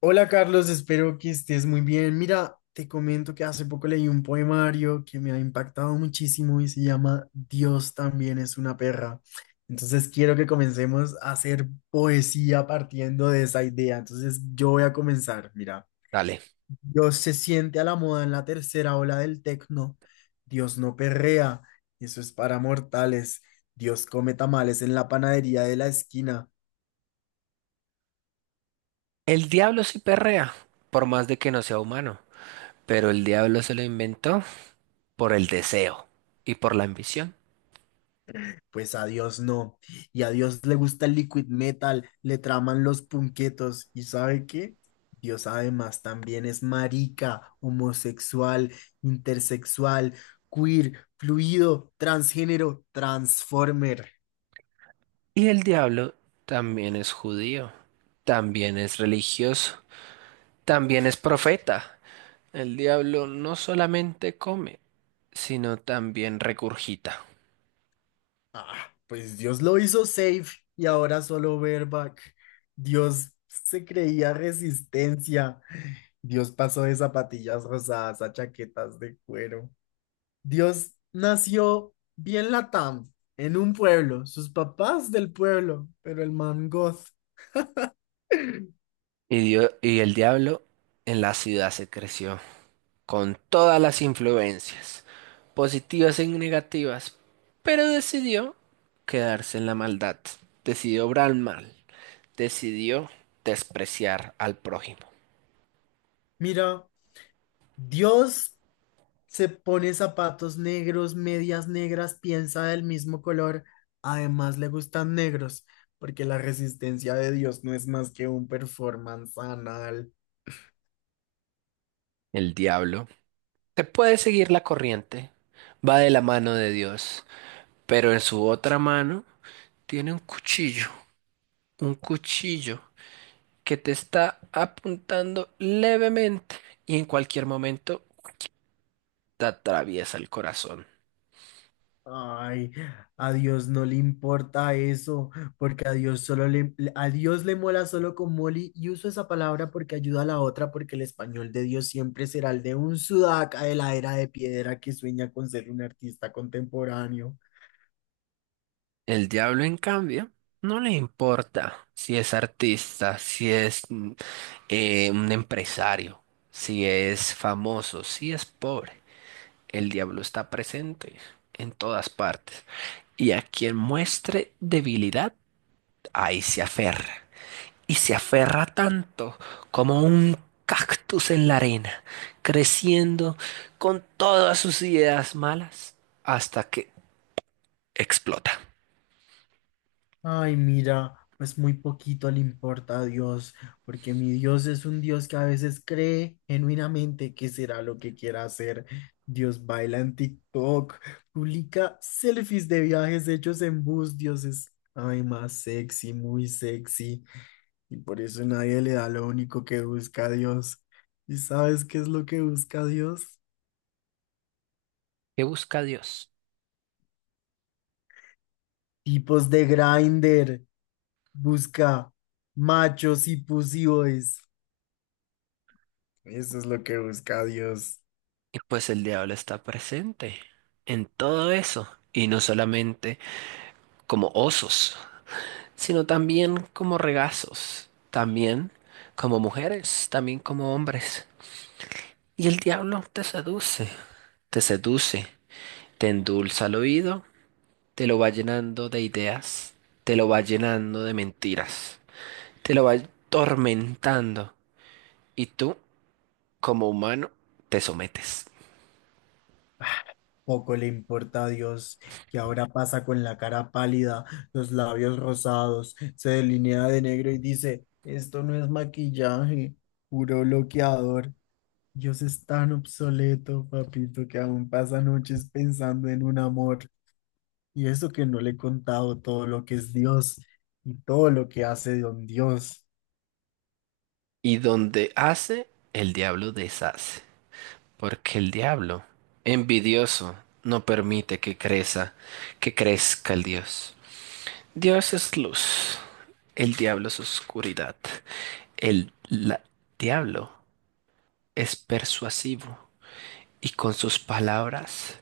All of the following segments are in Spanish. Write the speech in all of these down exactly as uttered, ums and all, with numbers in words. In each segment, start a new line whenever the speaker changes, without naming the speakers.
Hola Carlos, espero que estés muy bien. Mira, te comento que hace poco leí un poemario que me ha impactado muchísimo y se llama Dios también es una perra. Entonces quiero que comencemos a hacer poesía partiendo de esa idea. Entonces yo voy a comenzar. Mira,
Dale.
Dios se siente a la moda en la tercera ola del tecno. Dios no perrea, eso es para mortales. Dios come tamales en la panadería de la esquina.
El diablo sí perrea, por más de que no sea humano, pero el diablo se lo inventó por el deseo y por la ambición.
Pues a Dios no. Y a Dios le gusta el liquid metal, le traman los punquetos. ¿Y sabe qué? Dios además también es marica, homosexual, intersexual, queer, fluido, transgénero, transformer.
Y el diablo también es judío, también es religioso, también es profeta. El diablo no solamente come, sino también regurgita.
Ah, pues Dios lo hizo safe y ahora solo bareback. Dios se creía resistencia. Dios pasó de zapatillas rosadas a chaquetas de cuero. Dios nació bien Latam, en un pueblo, sus papás del pueblo, pero el man goth.
Y, dio- y el diablo en la ciudad se creció, con todas las influencias, positivas y negativas, pero decidió quedarse en la maldad, decidió obrar mal, decidió despreciar al prójimo.
Mira, Dios se pone zapatos negros, medias negras, piensa del mismo color, además le gustan negros, porque la resistencia de Dios no es más que un performance anal.
El diablo te puede seguir la corriente, va de la mano de Dios, pero en su otra mano tiene un cuchillo, un cuchillo que te está apuntando levemente y en cualquier momento te atraviesa el corazón.
Ay, a Dios no le importa eso, porque a Dios solo le, a Dios le mola solo con Molly y uso esa palabra porque ayuda a la otra, porque el español de Dios siempre será el de un sudaca de la era de piedra que sueña con ser un artista contemporáneo.
El diablo, en cambio, no le importa si es artista, si es mm, eh, un empresario, si es famoso, si es pobre. El diablo está presente en todas partes. Y a quien muestre debilidad, ahí se aferra. Y se aferra tanto como un cactus en la arena, creciendo con todas sus ideas malas hasta que explota.
Ay, mira, pues muy poquito le importa a Dios, porque mi Dios es un Dios que a veces cree genuinamente que será lo que quiera hacer. Dios baila en TikTok, publica selfies de viajes hechos en bus, Dios es, ay, más sexy, muy sexy, y por eso nadie le da lo único que busca a Dios. ¿Y sabes qué es lo que busca Dios?
¿Qué busca Dios?
Tipos de grinder busca machos y pussyboys. Eso es lo que busca Dios.
Y pues el diablo está presente en todo eso, y no solamente como osos, sino también como regazos, también como mujeres, también como hombres. Y el diablo te seduce, te seduce, te endulza el oído, te lo va llenando de ideas, te lo va llenando de mentiras, te lo va tormentando, y tú, como humano, te sometes.
Poco le importa a Dios que ahora pasa con la cara pálida, los labios rosados, se delinea de negro y dice, esto no es maquillaje, puro bloqueador. Dios es tan obsoleto, papito, que aún pasa noches pensando en un amor. Y eso que no le he contado todo lo que es Dios y todo lo que hace don Dios.
Y donde hace, el diablo deshace. Porque el diablo, envidioso, no permite que crezca, que crezca el Dios. Dios es luz, el diablo es oscuridad. El la- diablo es persuasivo y con sus palabras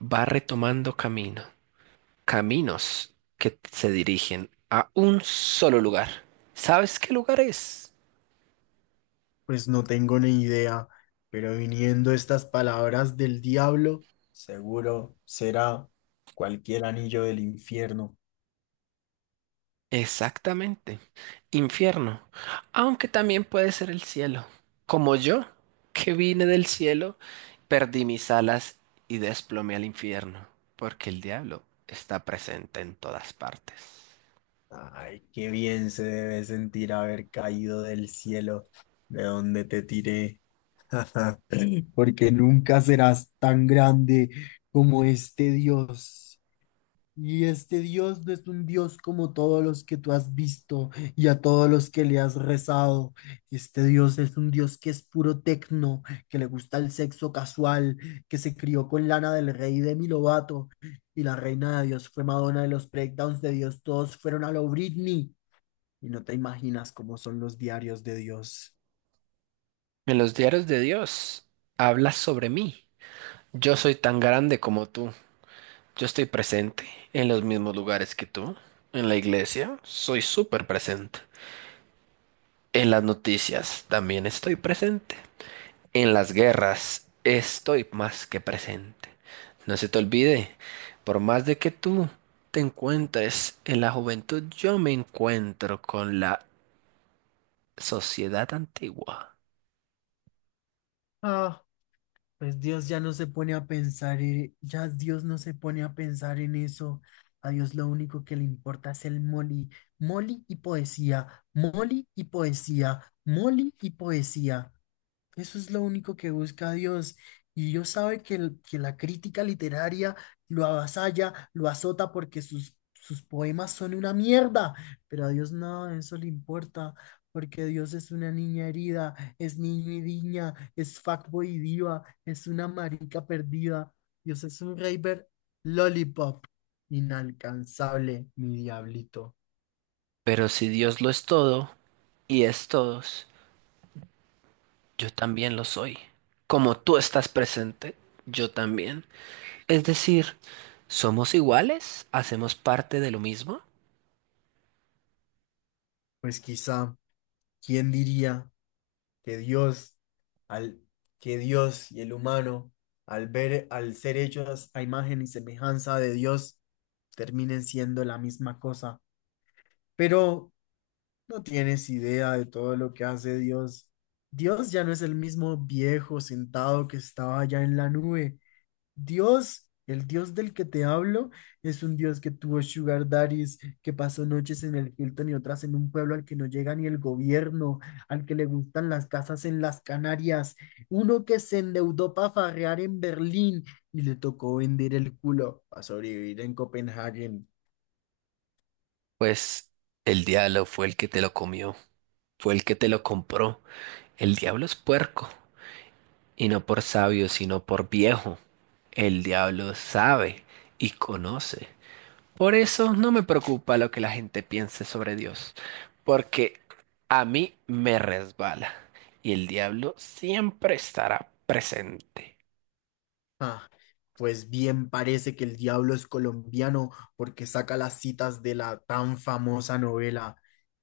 va retomando camino, caminos que se dirigen a un solo lugar. ¿Sabes qué lugar es?
Pues no tengo ni idea, pero viniendo estas palabras del diablo, seguro será cualquier anillo del infierno.
Exactamente. Infierno. Aunque también puede ser el cielo. Como yo, que vine del cielo, perdí mis alas y desplomé al infierno, porque el diablo está presente en todas partes.
Ay, qué bien se debe sentir haber caído del cielo de donde te tiré, porque nunca serás tan grande como este Dios. Y este Dios no es un Dios como todos los que tú has visto y a todos los que le has rezado. Este Dios es un Dios que es puro tecno, que le gusta el sexo casual, que se crió con Lana del Rey y Demi Lovato. Y la reina de Dios fue Madonna y los breakdowns de Dios todos fueron a lo Britney. Y no te imaginas cómo son los diarios de Dios.
En los diarios de Dios habla sobre mí. Yo soy tan grande como tú. Yo estoy presente en los mismos lugares que tú. En la iglesia soy súper presente. En las noticias también estoy presente. En las guerras estoy más que presente. No se te olvide, por más de que tú te encuentres en la juventud, yo me encuentro con la sociedad antigua.
Ah. Pues Dios ya no se pone a pensar, en- ya Dios no se pone a pensar en eso. A Dios lo único que le importa es el Molly. Molly y poesía, Molly y poesía, Molly y poesía. Eso es lo único que busca Dios. Y Dios sabe que, el- que la crítica literaria lo avasalla, lo azota porque sus, sus poemas son una mierda. Pero a Dios nada de eso le importa, porque Dios es una niña herida, es niño y niña, es fuckboy y diva, es una marica perdida. Dios es un raver lollipop, inalcanzable, mi diablito.
Pero si Dios lo es todo y es todos, yo también lo soy. Como tú estás presente, yo también. Es decir, ¿somos iguales? ¿Hacemos parte de lo mismo?
Pues quizá, ¿quién diría que Dios, al, que Dios y el humano, al ver, al ser hechos a imagen y semejanza de Dios, terminen siendo la misma cosa? Pero no tienes idea de todo lo que hace Dios. Dios ya no es el mismo viejo sentado que estaba allá en la nube. Dios, el Dios del que te hablo, es un Dios que tuvo sugar daddies, que pasó noches en el Hilton y otras en un pueblo al que no llega ni el gobierno, al que le gustan las casas en las Canarias, uno que se endeudó para farrear en Berlín y le tocó vender el culo para sobrevivir en Copenhague.
Pues el diablo fue el que te lo comió, fue el que te lo compró. El diablo es puerco, y no por sabio, sino por viejo. El diablo sabe y conoce. Por eso no me preocupa lo que la gente piense sobre Dios, porque a mí me resbala, y el diablo siempre estará presente.
Ah, pues bien parece que el diablo es colombiano porque saca las citas de la tan famosa novela.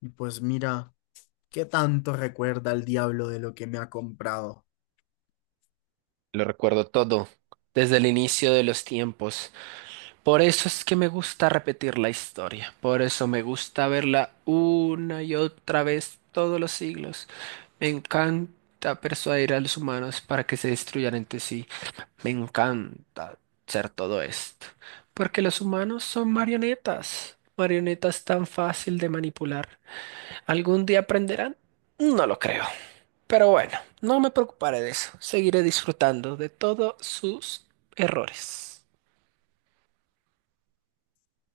Y pues mira. ¿Qué tanto recuerda el diablo de lo que me ha comprado?
Lo recuerdo todo, desde el inicio de los tiempos. Por eso es que me gusta repetir la historia, por eso me gusta verla una y otra vez todos los siglos. Me encanta persuadir a los humanos para que se destruyan entre sí. Me encanta hacer todo esto, porque los humanos son marionetas, marionetas tan fácil de manipular. ¿Algún día aprenderán? No lo creo. Pero bueno, no me preocuparé de eso. Seguiré disfrutando de todos sus errores.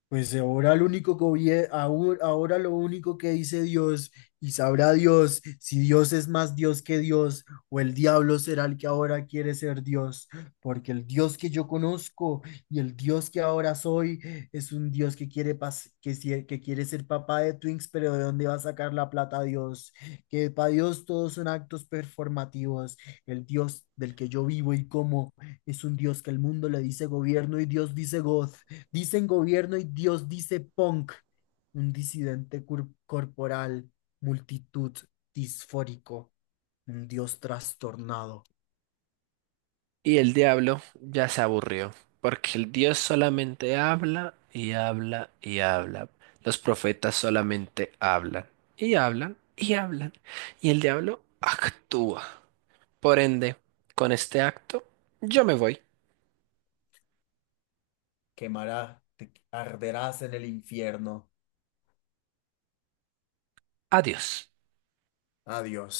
Pues ahora lo único que obvie- ahu- ahora lo único que dice Dios y sabrá Dios si Dios es más Dios que Dios o el diablo será el que ahora quiere ser Dios, porque el Dios que yo conozco y el Dios que ahora soy es un Dios que quiere pas- que, sie- que quiere ser papá de Twinks, pero ¿de dónde va a sacar la plata Dios? Que para Dios todos son actos performativos. El Dios del que yo vivo y como es un Dios que el mundo le dice gobierno y Dios dice God. Dicen gobierno y Dios dice punk. Un disidente cur- corporal, multitud disfórico, un Dios trastornado.
Y el diablo ya se aburrió, porque el Dios solamente habla y habla y habla. Los profetas solamente hablan y hablan y hablan. Y el diablo actúa. Por ende, con este acto, yo me voy.
Quemará, te arderás en el infierno.
Adiós.
Adiós.